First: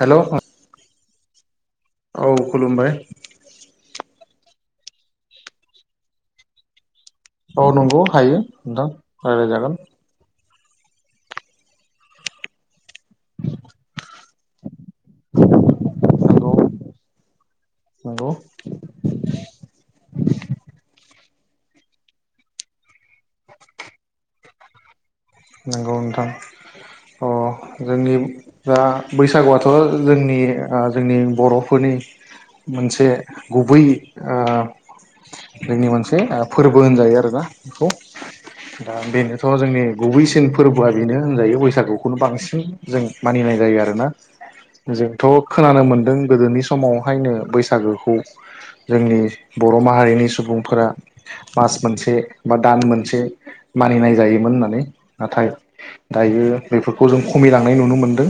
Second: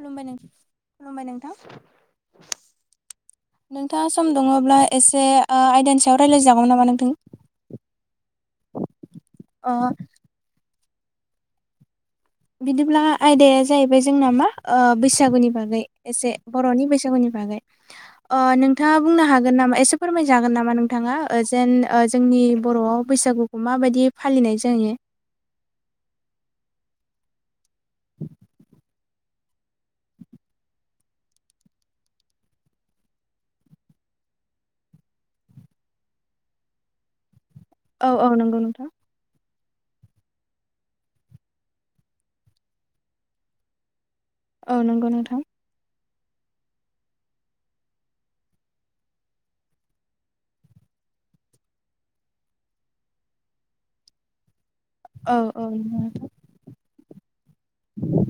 हेल' नों औ खुलुमबाय नोंथां खुलुमबाय नोंथाङा सम दङब्ला एसे ओ आयदानि सायाव रायजलायजागौ नामा नोंथां? औ नंगौ हायो नोंथां अ राय्लायजागोन। बिदिब्ला आयदाया जाहैबाय जोंना मा ओ बैसागुनि बागै एसे नंगौ बर'नि बैसागुनि बागै नंगौ ओ नोंथाङा बुंनो हागोन नामा एसे फोरमायजागोन नामा नोंथाङा ओ जेन ओ जोंनि बर'आव बैसागुखौ माबायदि फालिनाय जायो। नंगौ नोंथां। अ जोंनि दा बैसागुआथ' जोंनि आ जोंनि बर'फोरनि मोनसे गुबै आ जोंनि मोनसे फोरबो होनजायो आरोना बेखौ औ औ नंगौ नोंथां दा बेनोथ' जोंनि गुबैसिन फोरबोआ बेनो होनजायो बैसागुखौनो बांसिन जों मानिनाय जायो आरोना। औ नंगौ नोंथां जोंथ' खोनानो मोनदों। गोदोनि समावहायनो बैसागोखौ जोंनि बर' माहारिनि सुबुंफोरा मास मोनसे बा दान मोनसे मानिनाय जायोमोन होननानै। औ नाथाय औ नंगौ नोंथां दायो बे बेफोर खौ जों खमिलांनाय नुनो मोनदों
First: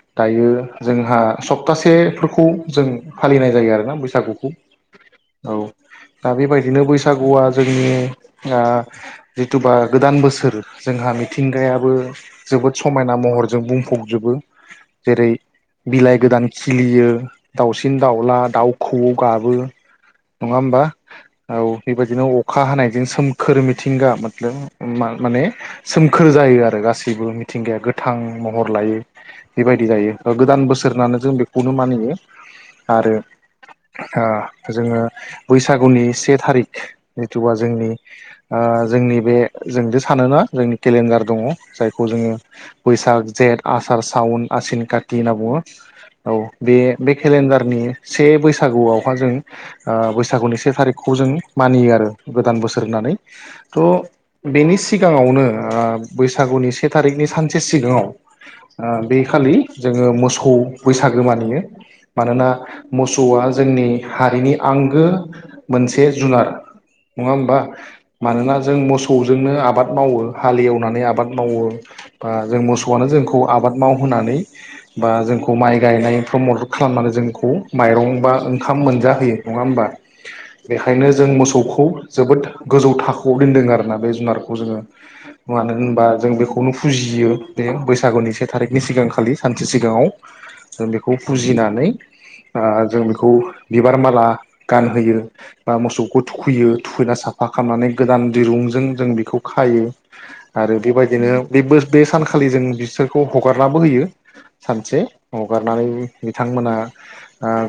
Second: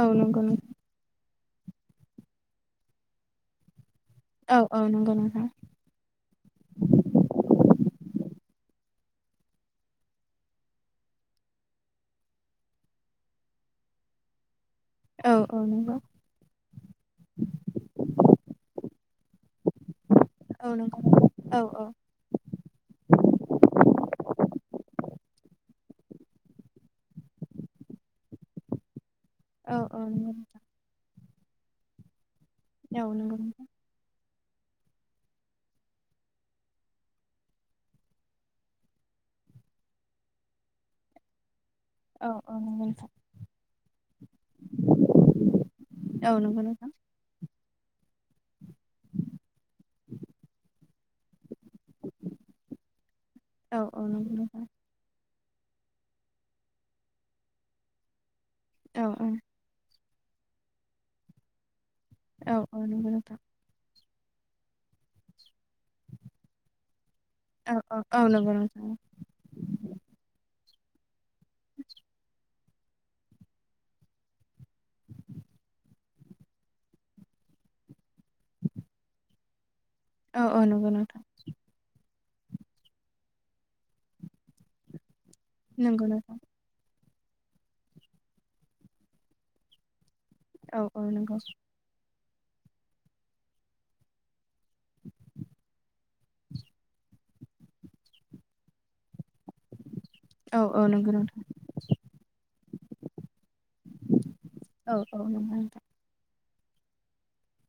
औ नंगौ दायो नों जोंहा सप्तासेफोरखौ जों फालिनाय जायो आरोना। बैसागुखौ औ औ नंगौ नोंथां औ दा बेबायदिनो बैसागुआ जोंनि ओ जिथुबा गोदान बोसोर जोंहा मिथिंगायाबो जोबोद समायना महरजों बुंफबजोबो जेरै औ औ नंगौ बिलाइ गोदान खिलियो दाउसिन दाउला दाउ खौवौ गाबो नङा औ होमबा? नंगौ औ बेबायदिनो अखा हानायजों सोमखोर मिथिंगा मोनदों बा माने सोमखोर जायो आरो गासैबो मिथिंगाया गोथां महर लायो। औ बेबायदि औ नंगौ जायो नोंथां गोदान बोसोर होन्नानै जों बेखौनो मानियो। औ आरो नंगौ नोंथां आ जोङो बैसागुनि से थारिख जिथुबा जोंनि ओ जोंनि बे जोंदि सानोना जोंनि केलेन्डार दङ जायखौ औ जोङो औ नंगौ नोंथां बैसाग जेठ आसार सावुन आनसिन काति होनना बुङो औ नंगौ नोंथां बे केालेण्डार डारनि से बैसागुआवहा जों ओ बैसागुनि से थारिकखौ जों मानियो आरो गोदान बोसोर होननानै औ थ औ नंगौ नोंथां बेनि सिगाङावनो आ बैसागुनि से थारिखनि सानसे सिगाङाव ओ औ बे औ आखालि जों जोङो मोसौ बैसागो मानियो। मानोना औ औ नंगौ नोंथां मोसौआ जोंनि हारिनि आंगो मोनसे जुनार नङा होमबा औ औ औ नंगौ मानोना जों नोंथां मोसौजोंनो आबाद मावो। हालेवनानै आबाद मावो बा जों मोसौआनो जोंखौ आबाद मावहोननानै बा जोंखौ माइ गायनायफ्राव मदद खालामनानै जोंखौ माइरं बा ओंखाम मोनजाहोयो नङा होमबा औ औ नंगौ बेखायनो नोंथां जों मोसौखौ जोबोद गोजौ थाखोआव दोनदों आरोना बे जुनारखौ जोङो मानो नंगौ होनबा नोंथां जों बेखौनो फुजियो जियो बे बैसागुनि से थारिखनि सिगांखालि सानसे सिगाङाव औ जों औ बेखौ नंगौ फुजिनानै आ जों बेखौ बिबार माला गानहोयो बा मोसौखौ थुखैयो थुखैना साफा खालामनानै गोदान दिरुंजों जों बेखौ खा औ आरो औ नंगौ बेबायदिनो नोंथां बेबो बे सानखालि जों बिसोरखौ हगारनाबो होयो औ सानसे औ नंगौ नोंथां हगारनानै बिथांमोना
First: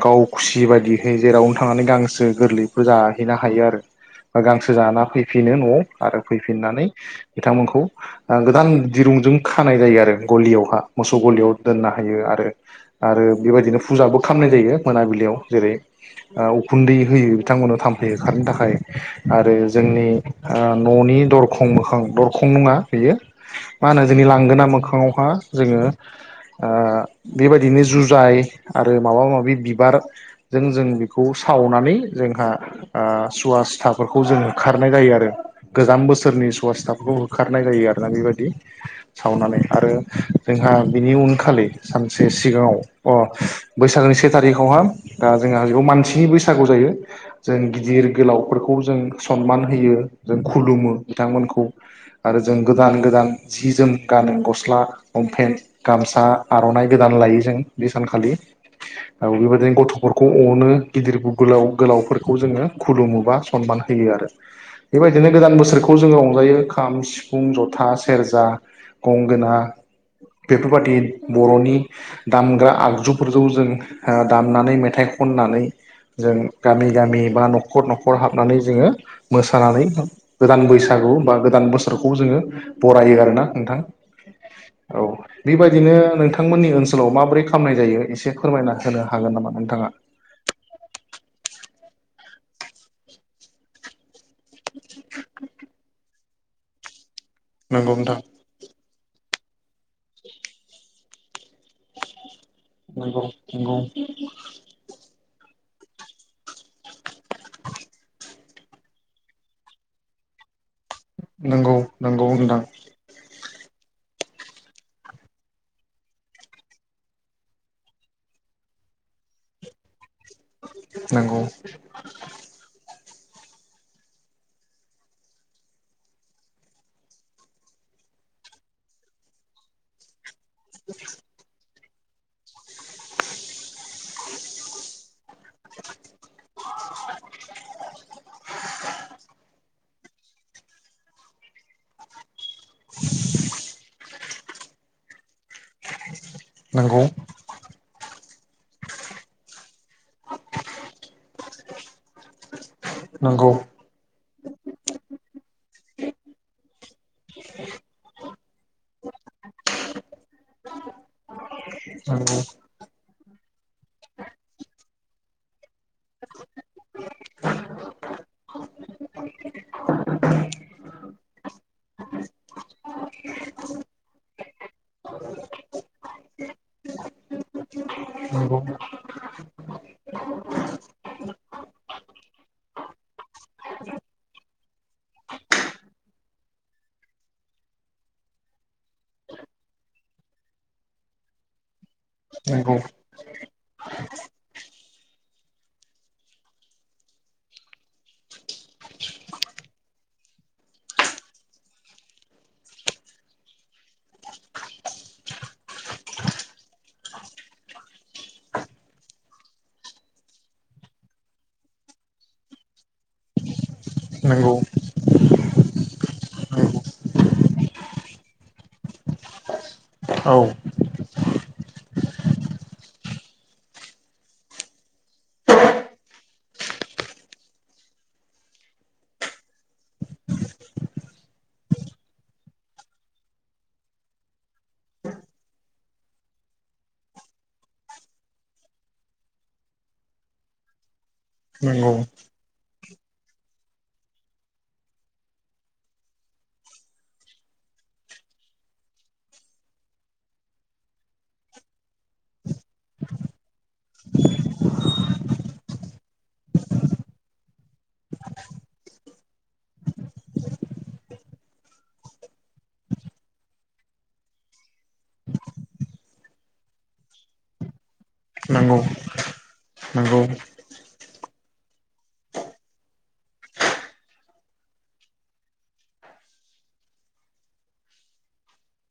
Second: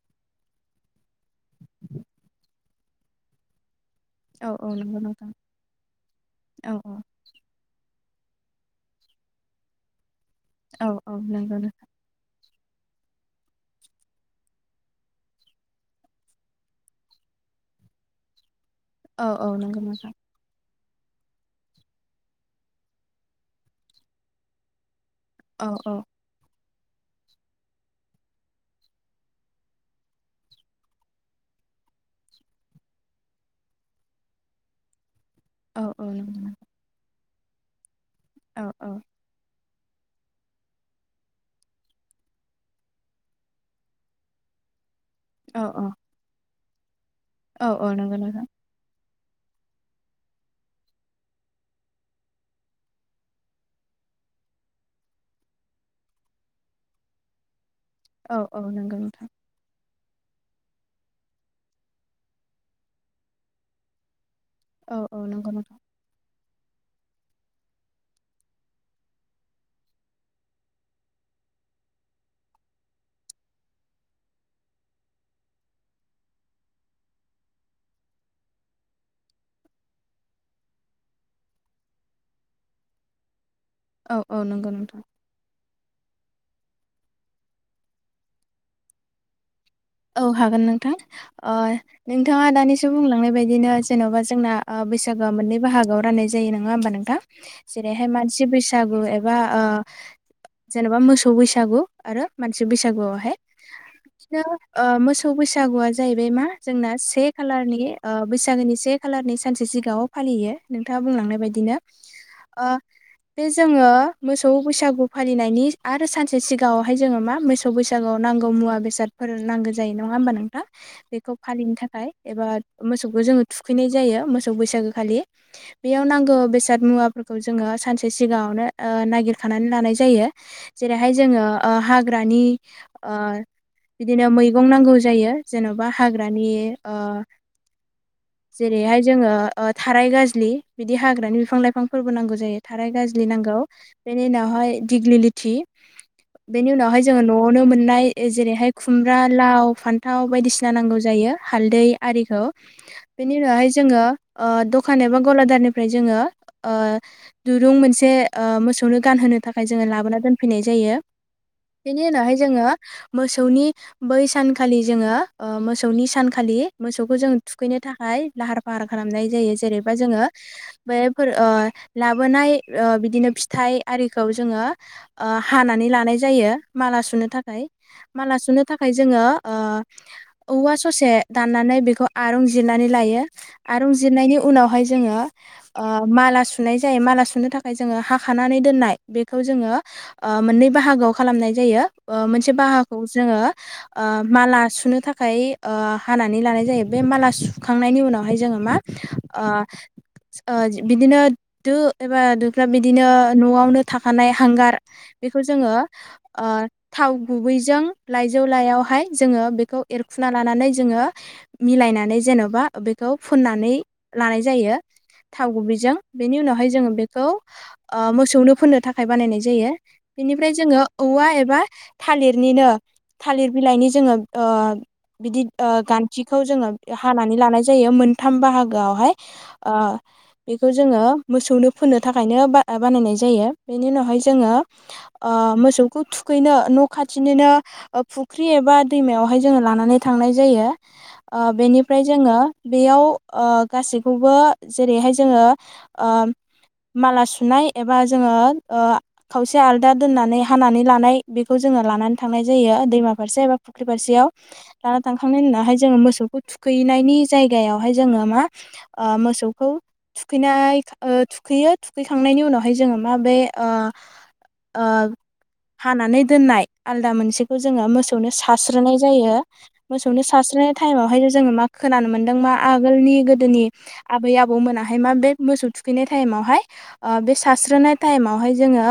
गाव खुसि बायदिहै जेरावनो थांनानै गांसो गोरलैफोर जाहैनो हायो आरो औ औ गांसो नंगौ जाना नोंथां फैफिनो नआव आरो औ फैफिननानै औ बिथांमोनखौ गोदान दिरुंजों खानाय जायो आरो गलियावहा औ औ मोसौ गलियाव नंगौ नोंथां दोननो हायो आरो आरो बेबायदिनो फुजाबो खालामनाय जायो मोनाबिलियाव जेरै उखुन्दै होयो बिथां थामफै खारनो थाखाय औ औ आरो नंगौ जोंनि नोंथां आ न'नि दर दरखं मोखां दरखं नङा बेयो मा होनो जोंनि लांगोना मोखाङाव मा औ जोङो औ ओ बेबायदिनो जुजाय आरो माबा माबि बिबारजों जों बेखौ सावनानै जोंहा ओ सुवा सुथाफोरखौ जों होखारनाय जायो आरो औ औ नंगौ अबस्थाफोरखौ होखारनाय जायो आरोना बेबायदि औ औ सावनानै आरो जोंहा बिनि उनखालि सानसे सिगाङाव अ बैसागोनि से थारिखआवहा ओ औ जोंहा बेव मानसिनि बैसागु जायो जों औ औ गिदिर नंगौ नोंथां गोलावफोरखौ जों सनमान होयो जों खुलुमो बिथांमोनखौ आरो जों गोदान गोदान जि जोम गानो गस्ला लमपेेन गाम सा आरनाइ गोदान लायो जों बे सानखालि औ औ नंगौ नोंथां औ बेबायदिनो गथ फोरखौ अनो गिदिर गोलाव गोलावफोरखौ जोङो खुलुमोबा सनमान होयो आरो औ औ बेबायदिनो नंगौ गोदान नंगौ बोसोरखौ जोङो रंजायो खाम सिफुं जथा सेरजा गंगोना बेफोरबादि बरनि दामग्रा आगजुफोरजों जों ओ दामनानै मेथाइ खननानै जों गामि गामि बा नखर नखर हाबनानै जोङो मोसानानै गोदान बैसो बैसागु बा गोदान बोसोरखौ जोङो बरायो आरोना नोंथां औ औ नंगौ नोंथां औ बेबायदिनो नोंथांमोननि ओनसोलाव माबोरै खालामनाय जायो एसे फोरमायना होनो हागोन नामा नोंथाङा औ हागोन नोंथां ओ नोंथाङा दानिसो बुंलांनाय बायदिनो जेनबा जोंना ओ बैसागोआ मोननै बाहागोआव राननाय जायो नङा होमबा नोंथां नंगौ जेरैहाय नोंथां मानसि बैसा गु एबा ओ जेनेबा मोसौ बैसागु आरो मानसि नंगौ बैसागुआवहाय नंगौ बिदिनो ओ मोसौ बैसागुआ जाहैबाय मा जोंना से खालारनि ओ बैसागोनि से खालारनि सानसे सिगां औ फालियो नोंथाङा बुंलांनाय बायदिनो नंगौ नंगौ नोंथां बे जोङो मोसौ बैसागु फालिनायनि आरो सानसे सिगाङावहाय जोङो मा मोसौ बैसागुआव नांगौ मुवा बेसादफोर नांगौ जायो नङा होमबा नोंथां बेखौ नंगौ फालिनो थाखायबा एबा मो बेखौ जोङो थुखैनाय जायो मोसौ बैसागु खालि बेयाव नांगौ बेसाद मुवाफोरखौ जोङो सानसे सिगाङावनो नागिरखानानै लानाय जायो जेरैहाय जोङो ओ हाग्रानि ओ बिदिनो मैगं नांगौ जायो जेन'बा हाग्रानि ओ जेरैहाय जोङो थाराय गाज्लि बिदि हाग्रानि बिफां लाइफांफोरबो नांगौ जायो थाराय गाज्लि नांगौ। बेनि उनावहाय दिगलिलिटि बेनि उनावहाय नंगौ जोङो न'आवनो मोननाय जेरैहाय खुमब्रा लाव फान्थाव बायदिसिना नांगौ जायो हालदै आरिखौ बेनि नंगौ उनावहाय जोङो ओ। दखान एबा गलादारनिफ्राय जोङो ओ दुरुं मोनसे ओ मोसौनो गानहोनो थाखाय जों लाबोना दोनफैनाय जायो बेनि नंगौ उनावहाय जोङो मोसौनि बै सानखालि जोङो ओ मोसौनि सानखालि मोसौखौ जों थुखैनो थाखाय लाहार फाहार खालामनाय जायो जेरै ओमफ्राय जोङो बे लाबोनाय बिदिनो फिथाइ आरिखौ जोङो हानानै लानाय। जायो माला सुनो थाखाय माला नंगौ सुनो थाखाय जोङो ओ। औवा ससे दाननानै बेखौ आरं जिरनानै लायो आरं जिरनायनि उनावहाय जोङो। ओ माला सुनाय जायो माला सुनो थाखाय जोङो हाखानानै दोननाय बेखौ जोङो। ओ। मोननै बाहागोआव खालामनाय जायो। मोनसे नंगौ बाहागोखौ जोङो। ओ माला सुनो थाखाय ओ हानानै लानाय जायो बे माला सुखांनायनि उनावहाय जोङो मा। ओ। ओ बिदिनो दो एबा दोफ्रा बिदिनो न'आवनो थाखानाय हांगार। बेखौ जोङो ओ थाव गुबैजों लाइ जौ लाइयावहाय जोङो बेखौ एरखुना लानानै जोङो मिलायनानै जेन'बा बेखौ। फोननानै लानाय नंगौ जायो। थाव गुबैजों बेनि उनावहाय नंगौ जोङो बेखौ मोसौनो फोननो थाखाय बानायनाय जायो। औ बेनिफ्राय जोङो औवा एबा थालिरनिनो। थालिर बिलाइनि जोङो ओ। बिदि गान्थिखौ जोङो हानानै लानाय जायो मोनथाम बाहागोआवहाय ओ। बेखौ जोङो मोसौनो फोननो थाखायनो बानायनाय जायो। बेनि उनावहाय जोङो ओ। मोसौखौ थुखैनो न' खाथिनिनो। फुख्रि एबा दैमायावहाय जोङो लानानै थांनाय जायो। नंगौ बेनिफ्राय जोङो बेयाव। गासैखौबो जेरैहाय जोङो ओ। माला सुनाय एबा जोङो ओ खावसे आलदा दोननानै हानानै लानाय बेखौ जों लानानै थांनाय। जायो दैमा फारसे एबा फख्रि फारसेयाव लाना थांखांनायनि उनावहाय जों मोसौखौ थुखैनायनि जाय [unintelligible] जोङो मा मोसौखौ थुखैनाय थुखैयो थुखैखांनायनि उनावहाय जोङो मा बे ओ ओ हानानै दोननाय आलदा मोनसे बेखौ जोङो मोसौनो सारस्रोनाय जायो। मोसौनो नोंथां सारस्रोनाय थाइमावहाय जोङो मा खोनानो मोनदों। आोलनि गोदोनि आबै आबौ मोनाहाय मा बे मोसौ थुखैनाय थाइमावहाय सास्रोननाय टाइमावहाय जोङो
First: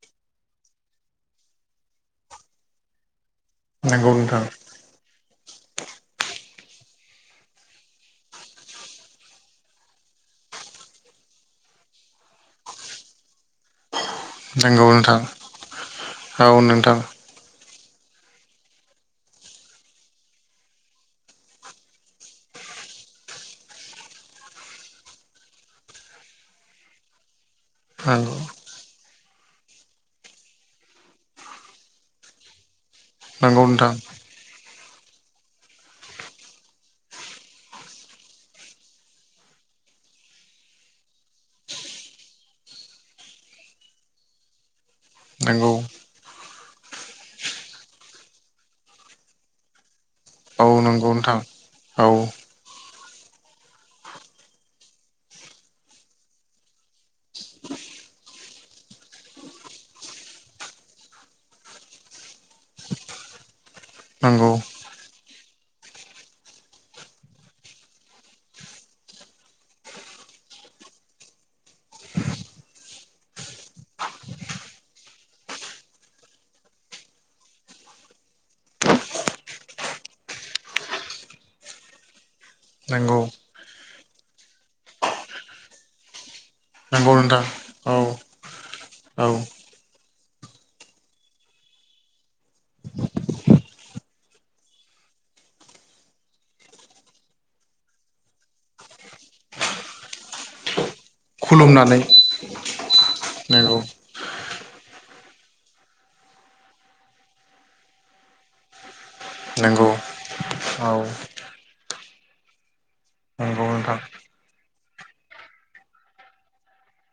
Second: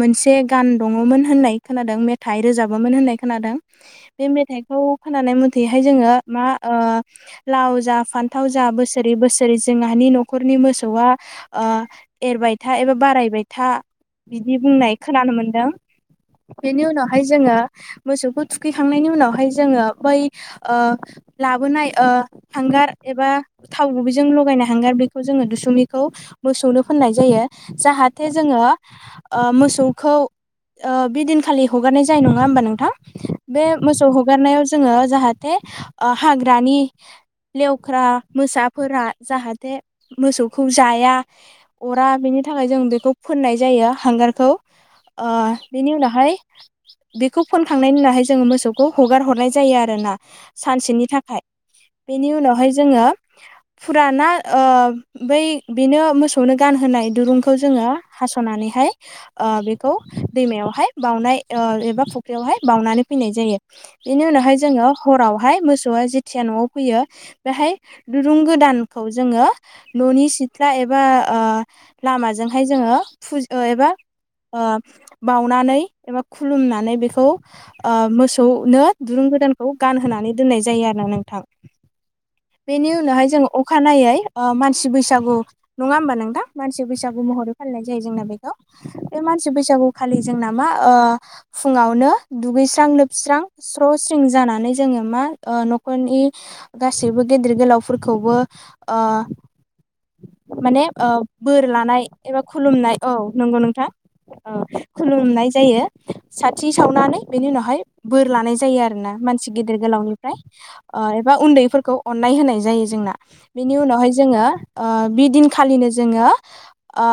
मोनसे गान दङमोन होननाय खोनादों मेथाइ रोजाब बोमोन होननाय खोनादों बे मेथाइखौ खोनानाय मथेैहाय जोङो मा लाव जा फान्थाव जा बोसोरै बोसोरै जों बे न'खरनि मोसौआ एरबाय था एबा बारायबाय था। बिदि नंगौ बुंनाय नोंथां खोनानो मोनदों। औ बेनि नोंथां उनावहाय जोङो। मोसौखौ थुखैखांनायनि उनावहाय जोङो बै ओ लाबोनाय ओ हांगार एबा थाव गुबैजों लगायनाय हांगार बेखौ जोङो दुसुमिखौ मोसौनो फोननाय जायो! जाहाथे नंगौ जोङो ओ मोसौखौ ओ बेदिनखालि हगारनाय जायो नङा होमबा नोंथां बे नंगौ नोंथां मोसौ हगारनायाव जोङो जाहाथे ओ हाग्रानि लेवख्रा मोसाफोरा जाहाथे मोसौखौ जाया अरा बिनि थाखाय जों बेखौ फोननाय जायो हांगारखौ ओ नंगौ बेनि उनावहाय बेखौ फोनखांनायनि उनावहाय जोङो मोसौखौ हगार हरनाय जायो आरो ना! औ सानसेनि नंगौ नोंथां थाखाय औ बेनि उनावहाय जोङो फुराना ओ बै बेनो मोसौनो गानहोनाय दुरुंखौ जोङो हास'नानैहाय ओ बेखौ दैमायावहाय बावनाय ओ एबा फुख्रियावहाय बावउनानै फैनाय जायो बेनि नंगौ उनावहाय जोङो हरावहाय मोसौआ जेथिया न'आव फैयो बेहाय दुरुं गोदानखौ जोङो न'नि सिथ्ला एबा ओ लामाजोंहाय जों फुज एबा ओ बावनानै एबा खुुलुमनानै बेखौ मोसौनो दुरुं गोदानखौ गानहोनानै दोननाय जायो आरो ना नोंथां बेनि नंगौ उनावहाय जोङो अखानायै मानसि बैसागु नङा होमबा नोंथां मानसि नंगौ बैसागु नोंथां महरै फालिनाय औ जायो जोंना बेखौ बे औ मानसि बैसागु खालि जोंना मा ओ फुङावनो दुगैस्रां लोबस्रां स्र' स्रिं जानानै जोङो मा ओ न'खरनि गासैबो गेदिर गोलावफोरखौबो ओ माने ओ बोर खुलुमनानै लानाय एबा खुलुमनाय औ नंगौ नोंथां औ खुलुमनाय जायो साथि सावनानै बेनि उनावहाय बोर लानाय जायो आरो ना मानसि गेदेर नंगौ गोलावनिफ्राय औ ओ एबा उन्दैफोरखौ अननाय होनाय जायो जोंना नंगौ बेनि नोंथां उनावहाय जोङो बिदिनखालिनो जोङो ओ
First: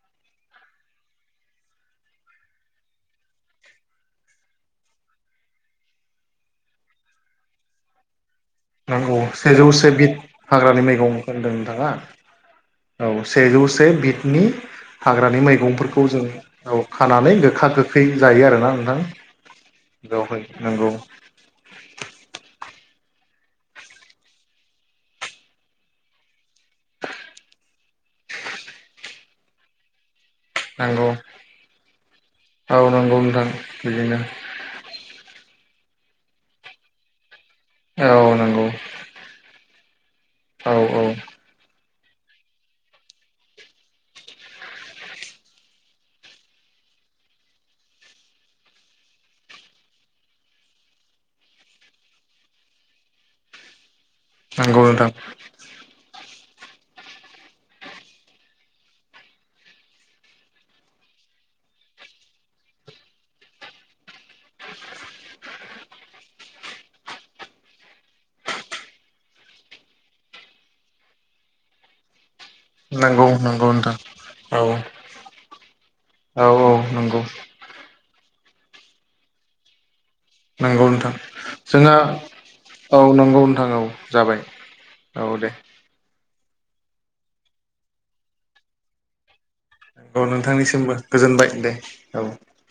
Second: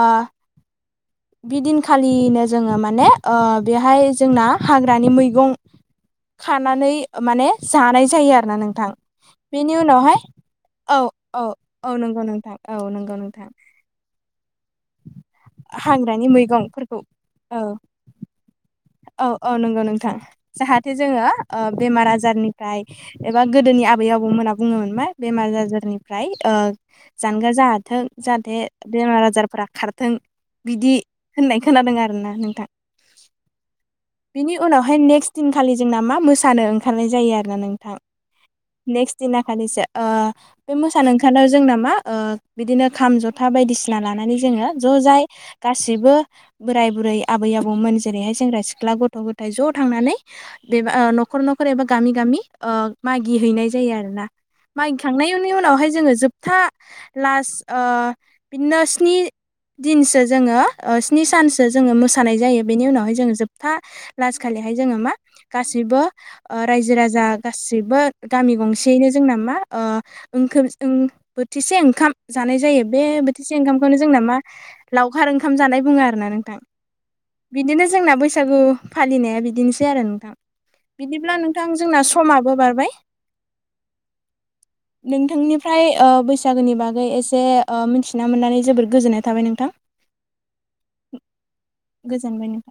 बिदिनखालिनो जोङो माने ओ बेहाय जोंना हाग्रानि मैगं खानानै माने जानाय जायो आरो ना नोंथां औ सेजौ बेनि से बिद उनावहाय हाग्रानि औ मैगंखौ औ होनदों नोंथाङा औ नंगौ नोंथां नंगौ औ नोंथां सेजौ से बिद हाग्रानि मैगंफोरखौ हाग्रानि जों मैगंफोरखौ खानानै औ गोखा गोखै जायो आरोना औ औ नंगौ नोंथां बेवहाय नंगौ जाहाथे जोङो बेमार आजारनिफ्राय एबा गोदोनि आबै आबौमोना बुङोमोन मा बेमार आजारनिफ्राय जानगार जा थों जाहाथे बेमार आजारफोरा खारथों बिदि नंगौ होननाय खोनादों आरोना नोंथां औ नंगौ नोंथां बिदिनो बिनि उनावहाय नेक्स्ट दिनखालि जोंना मा मोसानो ओंखारनाय जायो आरो नोंथां औ नंगौ नेक्स्ट दिना खालिसो बे औ औ मोसानो ओंखारनायाव जोंना मा ओ बिदिनो खाम जथा बायदिसिना लानानै जोङो ज' जाय गासिबो बोराय बु रै आबै आबौमोन जेरैहाय सेंग्रा सिख्ला गथ' गथाय ज' थांनानै नखर नखर एबा गामि गामि मागियो हैनाय जायो आरोना नंगौ नोंथां माइखांनायनि उनावहाय जों जोब था लास्ट ओ बिदिनो स्नि दिनसो जोङो स्नि सानसो जोङो मोसानाय जायो बेनि उनावहाय जोङो जोबथा लास्तखालिहाय जोङो मा गासिबो रायजो राजा गासिबो गामि गंसेयैनो जोंना मा ओ ओं ओं बोथिसे ओंखाम जानाय जायो बे नंगौ बोथिसे नंगौ नोंथां ओंखामखौनो जोंना मा औ लावखार ओंखाम जानाय बुङो आरोना औ नोंथां औ नंगौ बिदिनो जोंना बैसागु फालिनाया बिदिनोसै आरो नंगौ नोंथां बिदिब्ला नोंथां जोंहा जोंना समाबो बारबाय औ नंगौ नोंथां औ जाबाय औ दे नोंथांनिफ्राय बैसागोनि बागै एसे मिथिना मोननानै जोबोद गोजोननाय थाबाय नों औ नोंथांनिसिमबो गोजोनबाय दे औ गोजोनबाय नों